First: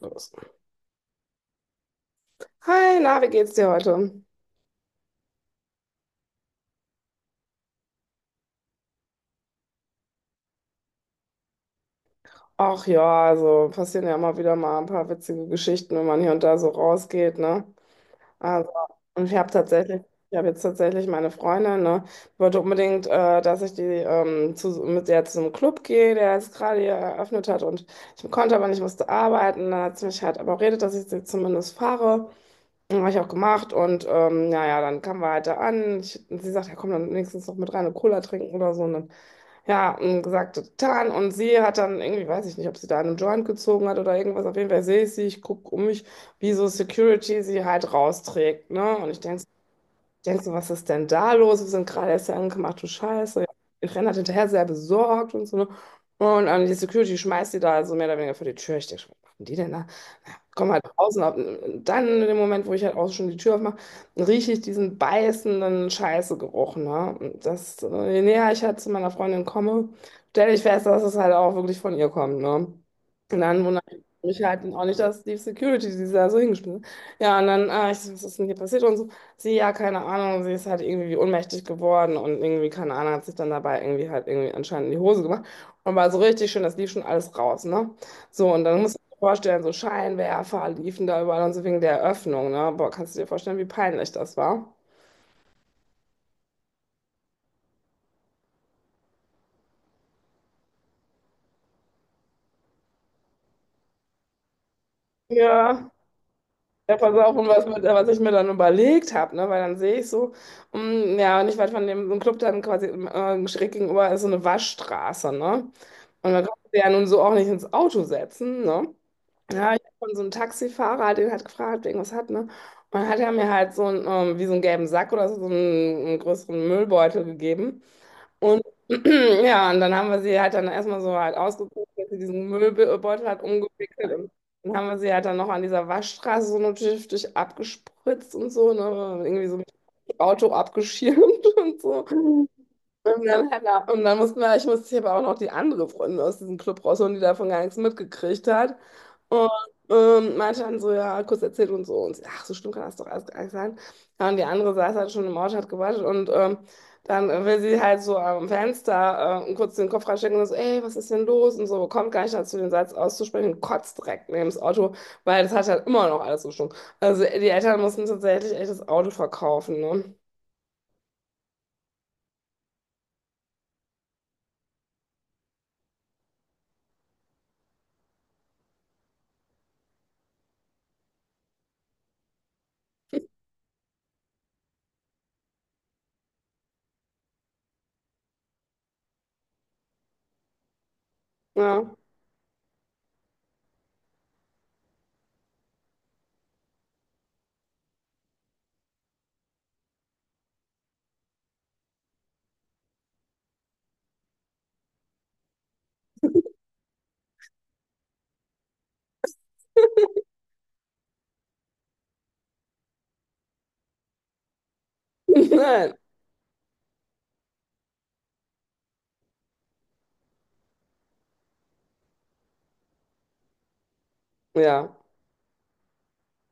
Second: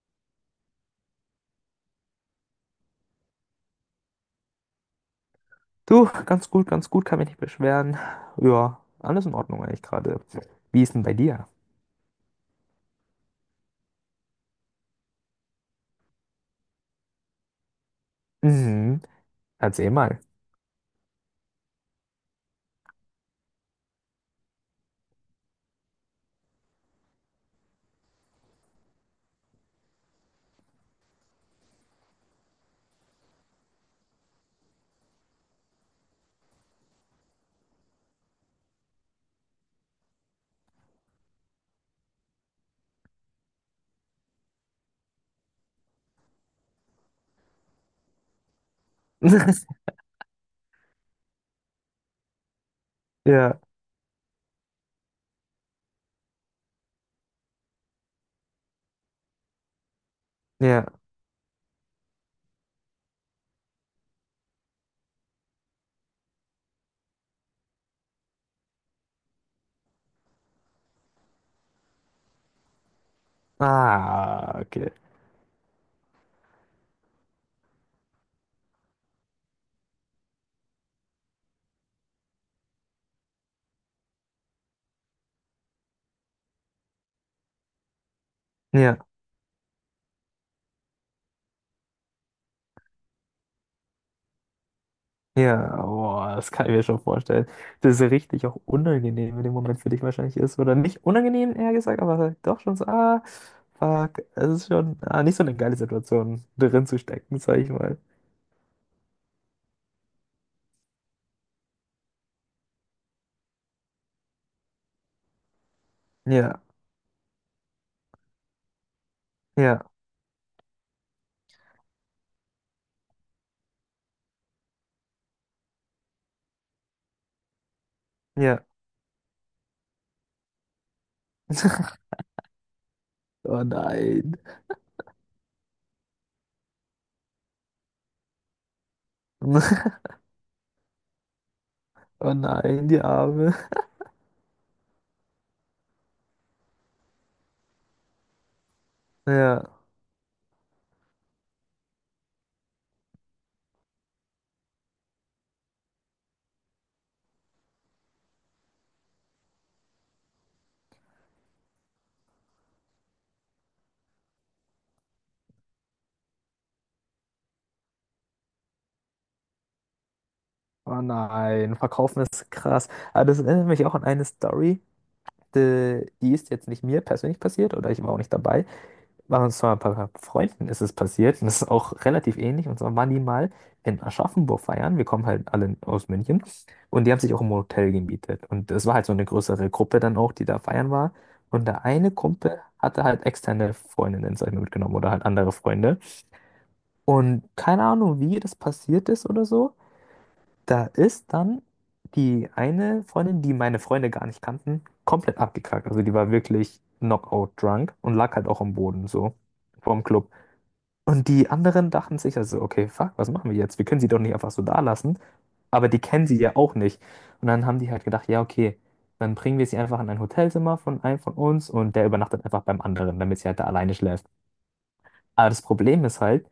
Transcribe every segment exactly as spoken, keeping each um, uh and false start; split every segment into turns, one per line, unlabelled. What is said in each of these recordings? Los. Hi, na, wie geht's dir heute?
Du, ganz gut, ganz gut, kann mich nicht beschweren. Ja, alles in Ordnung eigentlich gerade. Wie ist denn bei dir?
Ach ja, also passieren ja immer wieder mal ein paar witzige Geschichten, wenn man hier und da so rausgeht, ne? Also,
Mhm,
und ich habe
erzähl
tatsächlich,
mal.
ich habe jetzt tatsächlich meine Freundin, ne? Die wollte unbedingt, äh, dass ich die ähm, zu, mit der zum Club gehe, der jetzt gerade hier eröffnet hat, und ich konnte aber nicht, musste arbeiten. Dann hat sie mich halt aber redet, dass ich sie zumindest fahre. Habe ich auch gemacht, und ähm, ja, ja, dann kamen wir halt da an. Ich, und sie sagt, ja komm, dann wenigstens noch mit rein eine Cola trinken oder so. Ne? Ja, und gesagt, getan. Und sie hat dann irgendwie, weiß ich nicht, ob sie da einen Joint gezogen hat oder irgendwas. Auf jeden Fall sehe ich sie, ich gucke um mich, wie so Security sie halt rausträgt. Ne? Und ich denke, denkst du, was ist denn da los? Wir sind gerade erst hier angekommen, ach du Scheiße.
Ja,
Ich renne halt hinterher, sehr besorgt und so. Ne? Und ähm, die Security schmeißt die da also mehr oder weniger vor die Tür. Ich denke, was machen die denn da? Na, komm halt
ja.
draußen. Auf, dann in dem Moment, wo ich halt auch schon die Tür aufmache, rieche ich diesen beißenden Scheißegeruch. Ne? Und das, äh, je näher ich halt zu meiner Freundin komme, stelle ich fest, dass es halt auch wirklich von ihr kommt. Ne? Und dann wundert mich
Ah,
halt auch
okay.
nicht, dass die Security, die da so hingeschmissen hat. Ja, und dann, ah, ich, so, was ist denn hier passiert und so. Sie, ja, keine Ahnung, sie ist halt irgendwie ohnmächtig geworden und irgendwie, keine Ahnung, hat sich dann dabei irgendwie halt irgendwie anscheinend in die Hose gemacht und war so richtig schön, das lief schon alles raus, ne? So, und dann musst
Ja,
du dir vorstellen, so Scheinwerfer liefen da überall und so wegen der Eröffnung, ne? Boah, kannst du dir vorstellen, wie peinlich das war?
ja, boah, das kann ich mir schon vorstellen. Das ist richtig auch unangenehm in dem Moment für dich wahrscheinlich ist. Oder nicht unangenehm, eher gesagt, aber halt doch schon so, ah, fuck, es ist schon ah, nicht so eine geile
Ja,
Situation, drin
ja,
zu
pass auf,
stecken,
und
sag
was,
ich
mit,
mal.
was ich mir dann überlegt habe, ne? Weil dann sehe ich so, mm, ja, nicht weit von dem so einem Club dann quasi äh, schräg gegenüber ist so eine Waschstraße, ne? Und da
Ja,
kannst du ja nun so auch nicht ins Auto setzen, ne? Ja,
ja,
ich hab von so einem Taxifahrer, den hat gefragt, wegen was hat, ne? Und dann hat er mir halt so einen, ähm, wie so einen gelben Sack oder so, so einen, einen größeren Müllbeutel gegeben. Und
ja.
ja, und dann haben wir sie halt dann erstmal so halt ausgeguckt, dass sie diesen Müllbeutel hat
Oh
umgewickelt. Und
nein.
dann haben wir sie halt dann noch an dieser Waschstraße so notdürftig abgespritzt und so, ne? Irgendwie so mit Auto abgeschirmt und so.
Oh nein, die
Und dann,
Arme.
Hannah, und dann mussten wir, ich musste hier aber auch noch die andere Freundin aus diesem Club rausholen, die davon gar nichts mitgekriegt hat. Und
Ja.
ähm, meinte dann so, ja, kurz erzählt und so. Und sie, ach, so schlimm kann das doch alles gar nicht sein. Ja, und die andere saß halt schon im Auto, hat gewartet. Und ähm, dann will sie halt so am Fenster äh, kurz den Kopf reinstecken und so, ey, was ist denn los? Und so, kommt gar nicht dazu, den Satz auszusprechen und kotzt direkt neben das Auto, weil das hat halt immer noch alles gestunken. Also die Eltern mussten tatsächlich echt das Auto verkaufen, ne?
Oh nein, verkaufen ist krass. Aber das erinnert mich auch an eine Story, die, die ist jetzt nicht mir persönlich passiert oder ich war auch nicht dabei. War uns zwar ein paar Freunden ist es passiert und das ist auch relativ ähnlich. Und zwar waren die mal in Aschaffenburg feiern. Wir kommen halt alle aus München und die haben sich auch im Hotel gemietet. Und es war halt so eine größere Gruppe dann auch, die da feiern war. Und der
Ja.
eine Kumpel hatte halt externe Freundinnen, sag ich mal, mitgenommen oder halt andere Freunde. Und keine Ahnung, wie das passiert ist oder so. Da ist dann die eine Freundin, die meine Freunde gar nicht kannten, komplett abgekackt. Also die war wirklich knockout drunk und lag halt auch am Boden so vorm Club. Und die anderen dachten sich also, okay, fuck, was machen wir jetzt? Wir können sie doch nicht einfach so da lassen. Aber
Nein.
die kennen sie ja auch nicht. Und dann haben die halt gedacht, ja, okay, dann bringen wir sie einfach in ein Hotelzimmer von einem von uns und der übernachtet einfach beim anderen, damit sie halt da alleine schläft.
Ja.
Aber das Problem ist halt,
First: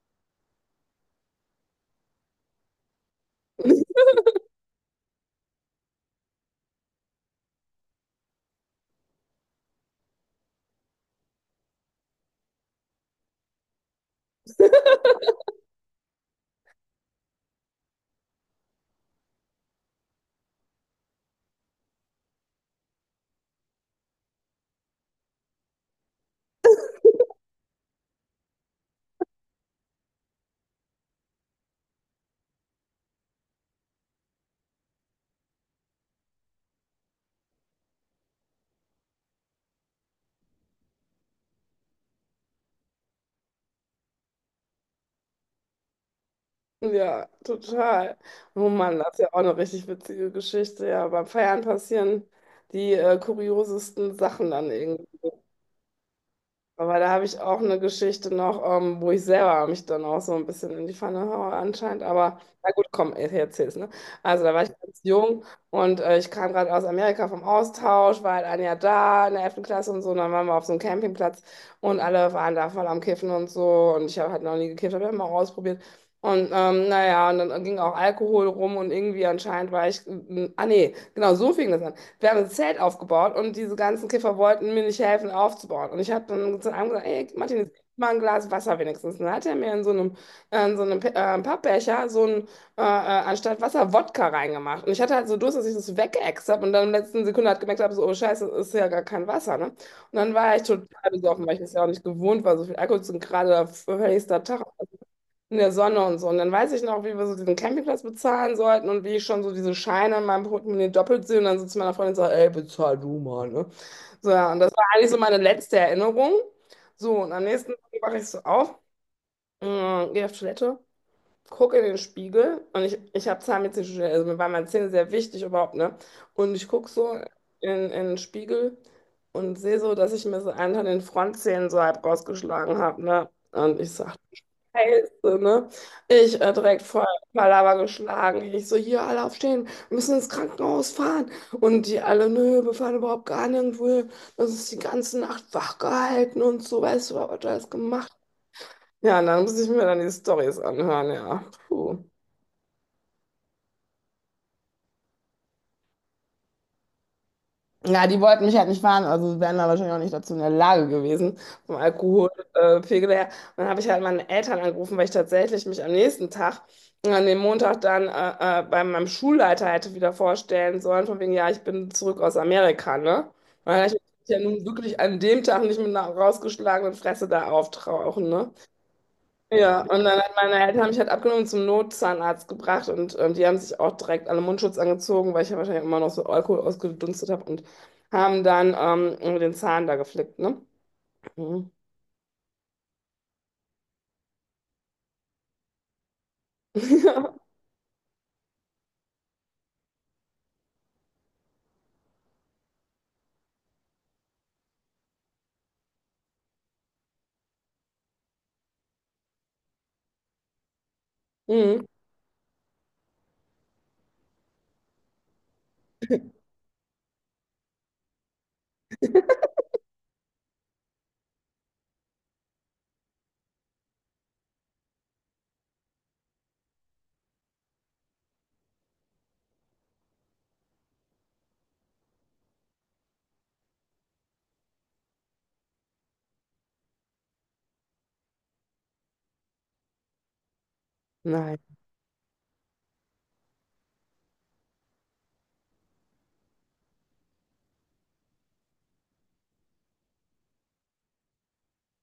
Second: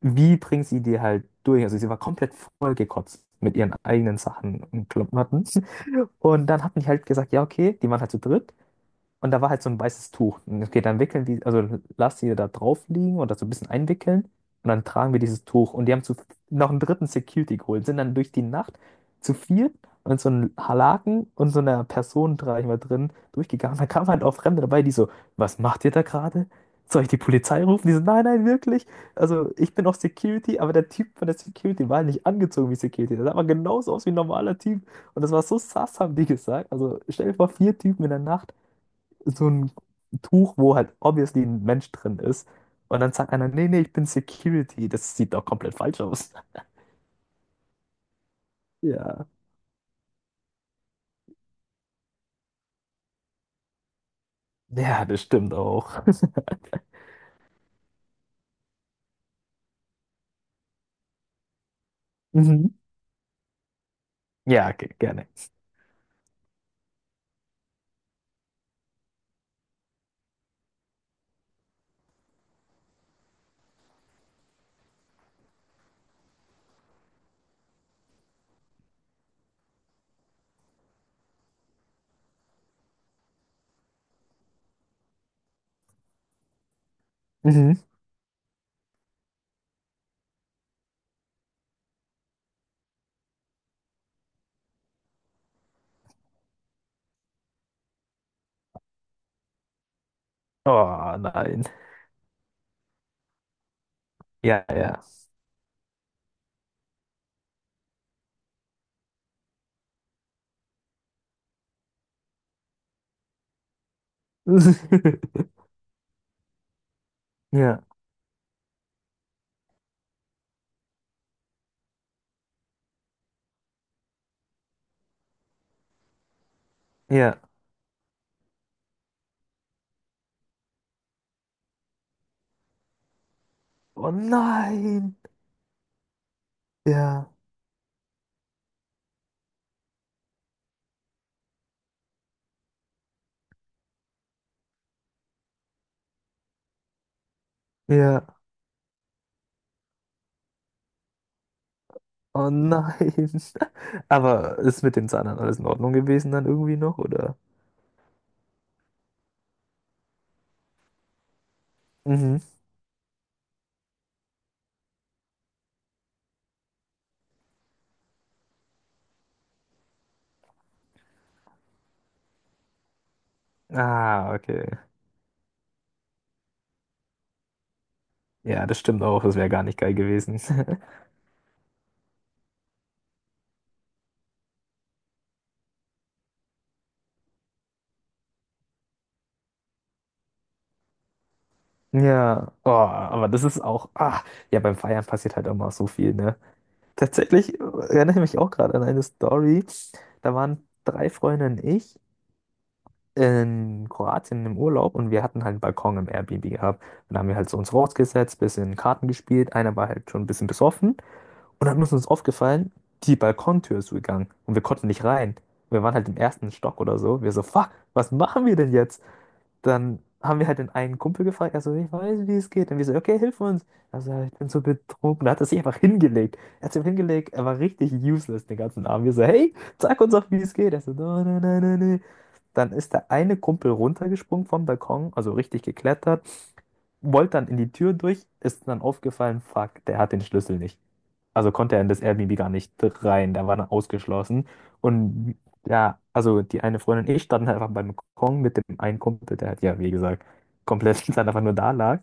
wie bringt sie die halt durch? Also sie war komplett vollgekotzt mit ihren eigenen Sachen und Klamotten. Und dann hat mich halt gesagt, ja, okay, die waren halt zu dritt. Und da war halt so ein weißes Tuch. Und okay, dann wickeln die, also lass die da drauf liegen oder so ein bisschen einwickeln. Und dann tragen wir dieses Tuch. Und die haben zu, noch einen dritten Security geholt, sind dann durch die Nacht zu viert und so einem Halaken und so einer Person, sag ich mal, drin durchgegangen. Da kamen halt auch Fremde dabei, die so, was macht ihr da gerade? Soll ich die Polizei rufen? Die so, nein, nein, wirklich. Also ich bin auch Security, aber der Typ von der Security war halt nicht angezogen wie Security. Der sah aber genauso aus wie ein normaler Typ. Und das war so sass, haben die gesagt. Also stell dir vor, vier Typen in der Nacht so ein Tuch, wo halt obviously ein Mensch drin ist. Und dann sagt einer, nee, nee, ich bin Security. Das sieht doch komplett falsch aus.
Ja, total. Oh Mann, das ist
Ja.
ja auch eine richtig witzige Geschichte. Ja, beim Feiern passieren die äh, kuriosesten Sachen dann
Ja,
irgendwie.
das stimmt auch.
Aber da habe ich auch eine Geschichte noch, ähm, wo ich selber mich dann auch so ein bisschen in die Pfanne haue anscheinend. Aber na
Mhm.
gut, komm, ich erzähl's, ne? Also da war ich
Ja, ge-
ganz
gerne.
jung, und äh, ich kam gerade aus Amerika vom Austausch, war halt ein Jahr da in der elften Klasse und so. Und dann waren wir auf so einem Campingplatz und alle waren da voll am Kiffen und so. Und ich habe halt noch nie gekifft, habe immer ausprobiert. Und ähm, naja, und dann ging auch Alkohol rum und irgendwie anscheinend war ich, ah nee, genau, so fing das an. Wir haben ein Zelt aufgebaut und diese ganzen Kiffer wollten mir nicht helfen aufzubauen. Und ich habe dann zu einem gesagt, ey, Martin, jetzt
Mhm.
gib mal ein Glas Wasser wenigstens. Und dann hat er mir in so einem, äh, in so einem Pe- äh, Pappbecher so ein, äh, äh, anstatt Wasser Wodka reingemacht. Und ich hatte halt so Durst, dass ich das weggeäxt habe und dann in der letzten Sekunde hat gemerkt habe, so, oh Scheiße, das ist ja gar kein Wasser, ne? Und dann war ich total
Oh
besoffen, weil ich
nein.
das ja auch nicht gewohnt war, so viel Alkohol zu gerade höchster Tag
Ja, ja.
in der Sonne und so. Und dann weiß ich noch, wie wir so diesen Campingplatz bezahlen sollten und wie ich schon so diese Scheine in meinem Portemonnaie doppelt sehe und dann so zu meiner Freundin sage, ey, bezahl du mal, ne? So, ja, und das war eigentlich so meine letzte Erinnerung. So, und am nächsten Tag
Ja,
wache ich so auf, äh, gehe auf Toilette, gucke in den Spiegel, und ich, ich habe Zahnmedizin studiert, also mir waren meine Zähne sehr wichtig überhaupt, ne? Und ich gucke so
ja.
in, in den Spiegel und sehe so, dass ich mir so einen von den Frontzähnen so halb rausgeschlagen habe, ne? Und ich so,
Oh nein.
Geilste, ne? Ich äh, direkt voll
Ja,
Palaver geschlagen. Ich so, hier alle aufstehen, wir müssen ins Krankenhaus fahren. Und die alle, nö, wir fahren überhaupt gar nirgendwo hin. Das ist die ganze Nacht wach gehalten und so, weißt du, was wir alles gemacht.
ja.
Ja, und dann muss ich mir dann die Storys anhören, ja. Puh.
Oh nein. Aber ist mit den Zahnern alles in Ordnung gewesen dann irgendwie noch, oder?
Ja, die wollten mich halt nicht fahren, also wären da wahrscheinlich auch nicht dazu in der Lage gewesen, vom
Mhm.
Alkoholpegel her. Und dann habe ich halt meine Eltern angerufen, weil ich tatsächlich mich am nächsten Tag, äh, an dem Montag dann äh, äh, bei meinem Schulleiter hätte wieder vorstellen sollen, von wegen, ja, ich bin zurück aus Amerika, ne? Weil ich mich
Ah,
ja nun
okay.
wirklich an dem Tag nicht mit einer rausgeschlagenen Fresse da auftauchen, ne?
Ja, das stimmt auch. Das wäre gar nicht
Ja,
geil
und dann hat
gewesen.
meine Eltern haben mich halt abgenommen und zum Notzahnarzt gebracht, und ähm, die haben sich auch direkt alle Mundschutz angezogen, weil ich ja wahrscheinlich immer noch so Alkohol ausgedunstet habe, und haben dann ähm, den Zahn da geflickt, ne? Mhm.
Ja, oh, aber das ist auch, ah, ja, beim Feiern passiert halt auch mal so viel, ne? Tatsächlich äh, erinnere ich mich auch gerade an eine Story. Da waren drei Freunde und ich in Kroatien im Urlaub und wir hatten halt einen Balkon im Airbnb gehabt. Und da haben wir halt so uns rausgesetzt, bisschen Karten gespielt. Einer war halt schon ein bisschen besoffen und dann
Mhm.
ist uns aufgefallen, die Balkontür ist gegangen und wir konnten nicht rein. Wir waren halt im ersten Stock oder so. Wir so, fuck, was machen wir denn jetzt? Dann haben wir halt den einen Kumpel gefragt, also ich weiß, wie es geht. Und wir so, okay, hilf uns. Also, ich bin so betrunken. Da hat er sich einfach hingelegt. Er hat sich einfach hingelegt, er war richtig useless den ganzen Abend. Wir so, hey, sag uns doch, wie es geht. Er so, no, no, no, no, no. Dann ist der eine Kumpel runtergesprungen vom Balkon, also richtig geklettert, wollte dann in die Tür durch, ist dann aufgefallen, fuck, der hat den Schlüssel nicht, also
Nein.
konnte er in das Airbnb gar nicht rein, da war er ausgeschlossen. Und ja, also die eine Freundin und ich standen halt einfach beim Balkon mit dem einen Kumpel, der halt, ja, wie gesagt, komplett dann einfach nur da lag,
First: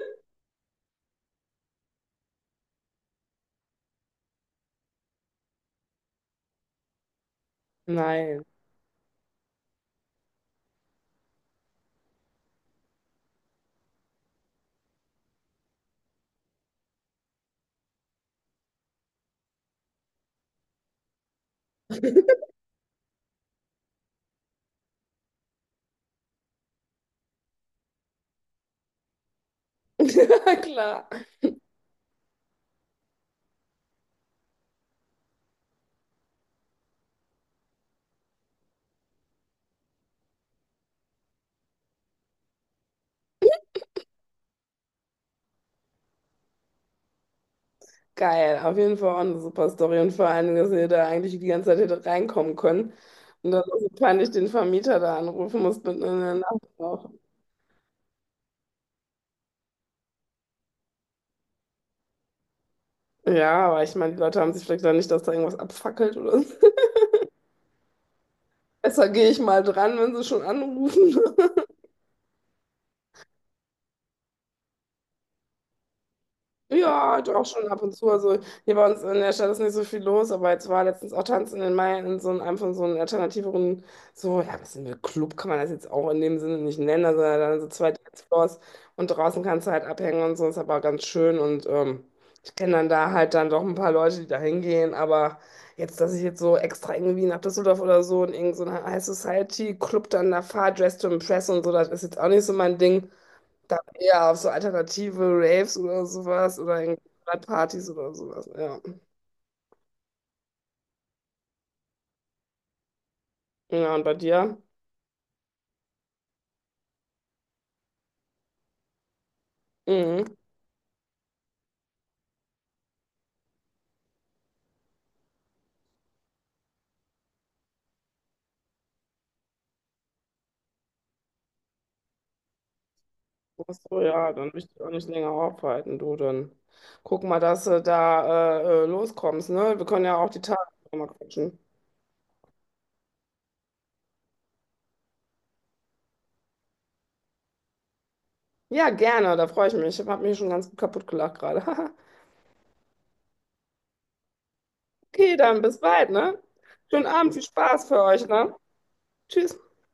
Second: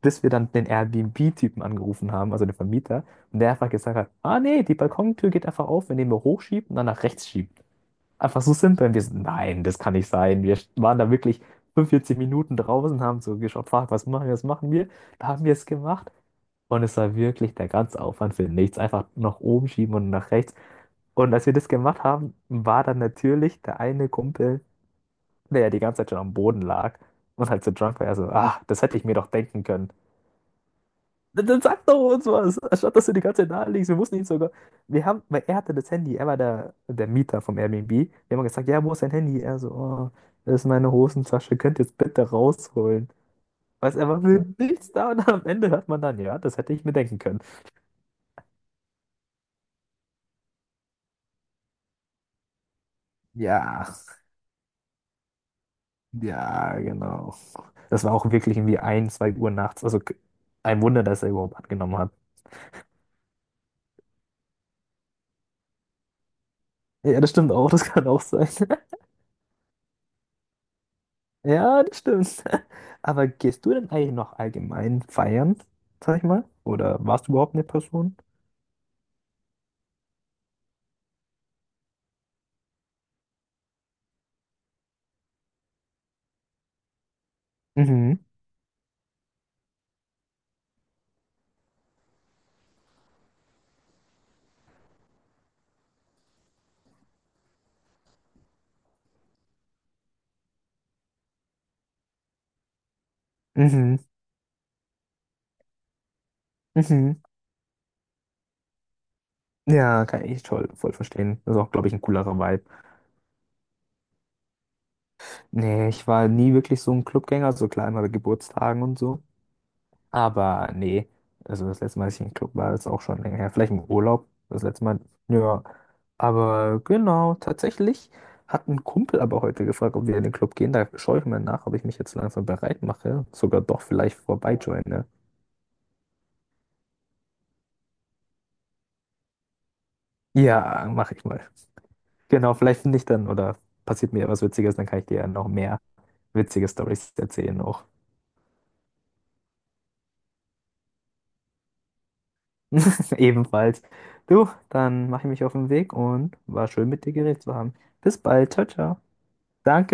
bis wir dann den Airbnb-Typen angerufen haben, also den Vermieter, und der einfach gesagt hat, ah nee, die Balkontür geht einfach auf, wenn ihr mir hochschiebt und dann nach rechts schiebt. Einfach
Nein.
so simpel. Und wir so, nein, das kann nicht sein. Wir waren da wirklich fünfundvierzig Minuten draußen, haben so geschaut, fuck, was machen wir, was machen wir? Da haben wir es gemacht. Und es war wirklich der ganze Aufwand für nichts. Einfach nach oben schieben und nach rechts. Und als wir das gemacht haben, war dann natürlich der eine Kumpel, der ja die ganze Zeit schon am Boden lag und halt so drunk war, er so, ah, das hätte ich mir doch denken können.
Ja, klar.
Dann, dann sag doch uns was, anstatt dass du die ganze Zeit da liegst. Wir mussten ihn sogar. Wir haben, weil er hatte das Handy, er war der, der Mieter vom Airbnb. Wir haben ihm gesagt, ja, wo ist dein Handy? Er so, oh, das ist meine Hosentasche, könnt ihr es bitte rausholen. Weißt du, er war für nichts da und am Ende hört man dann, ja, das hätte ich mir denken können.
Geil. Auf jeden Fall auch eine super Story. Und vor allen Dingen, dass ihr da eigentlich die ganze Zeit hätte reinkommen können. Und dann
Ja.
so peinlich den Vermieter da anrufen musste mitten in der Nacht
Ja,
auch.
genau. Das war auch wirklich irgendwie ein, zwei Uhr nachts. Also k- ein Wunder, dass er überhaupt angenommen hat.
Ja, aber ich meine, die Leute haben sich vielleicht dann nicht, dass da irgendwas abfackelt oder so.
Ja, das stimmt auch, das kann auch sein.
Besser gehe ich mal dran, wenn sie schon anrufen.
Ja, das stimmt. Aber gehst du denn eigentlich noch allgemein feiern, sag ich mal? Oder
Ja,
warst du
doch
überhaupt eine
schon ab und zu.
Person?
Also hier bei uns in der Stadt ist nicht so viel los, aber jetzt war letztens auch Tanz in den Mai in so einem, einem von so einem alternativeren, so, ja, was ist denn, Club kann man das jetzt auch in dem Sinne nicht nennen, also dann so zwei
Mhm,
Dancefloors und draußen kannst du halt abhängen und so, ist aber ganz schön, und ähm, ich kenne dann da halt dann doch ein paar Leute, die da hingehen, aber jetzt, dass ich jetzt so extra irgendwie nach Düsseldorf oder so in irgendeinen High Society Club dann da fahre, Dress to Impress und so, das ist jetzt auch nicht so mein Ding. Dann
mhm,
eher auf so alternative Raves oder sowas oder in
mhm.
Partys oder sowas, ja.
Ja, kann ich toll, voll verstehen. Das ist auch, glaube ich, ein coolerer Vibe.
Ja, und bei dir?
Nee, ich war nie wirklich so ein Clubgänger, so klar immer bei Geburtstagen und so.
Mhm.
Aber nee, also das letzte Mal, dass ich im Club war, ist auch schon länger her. Vielleicht im Urlaub, das letzte Mal. Ja, aber genau, tatsächlich hat ein Kumpel aber heute gefragt, ob wir in den Club gehen. Da schaue ich mal nach, ob ich mich jetzt langsam bereit mache. Sogar
Ach
doch
so,
vielleicht
ja, dann will ich dich auch
vorbeijoine.
nicht länger aufhalten, du. Dann guck mal, dass du da äh, äh, loskommst, ne? Wir können ja auch die Tage
Ja,
nochmal
mache ich mal.
quatschen.
Genau, vielleicht finde ich dann oder passiert mir was Witziges, dann kann ich dir ja noch mehr witzige Stories erzählen auch.
Ja, gerne, da freue ich mich. Ich habe mich schon ganz gut kaputt gelacht gerade.
Ebenfalls. Du, dann mache ich
Okay,
mich auf
dann
den
bis
Weg
bald,
und
ne?
war schön mit
Schönen
dir
Abend, viel
geredet zu haben.
Spaß für
Bis
euch,
bald.
ne?
Ciao, ciao.
Tschüss.
Danke.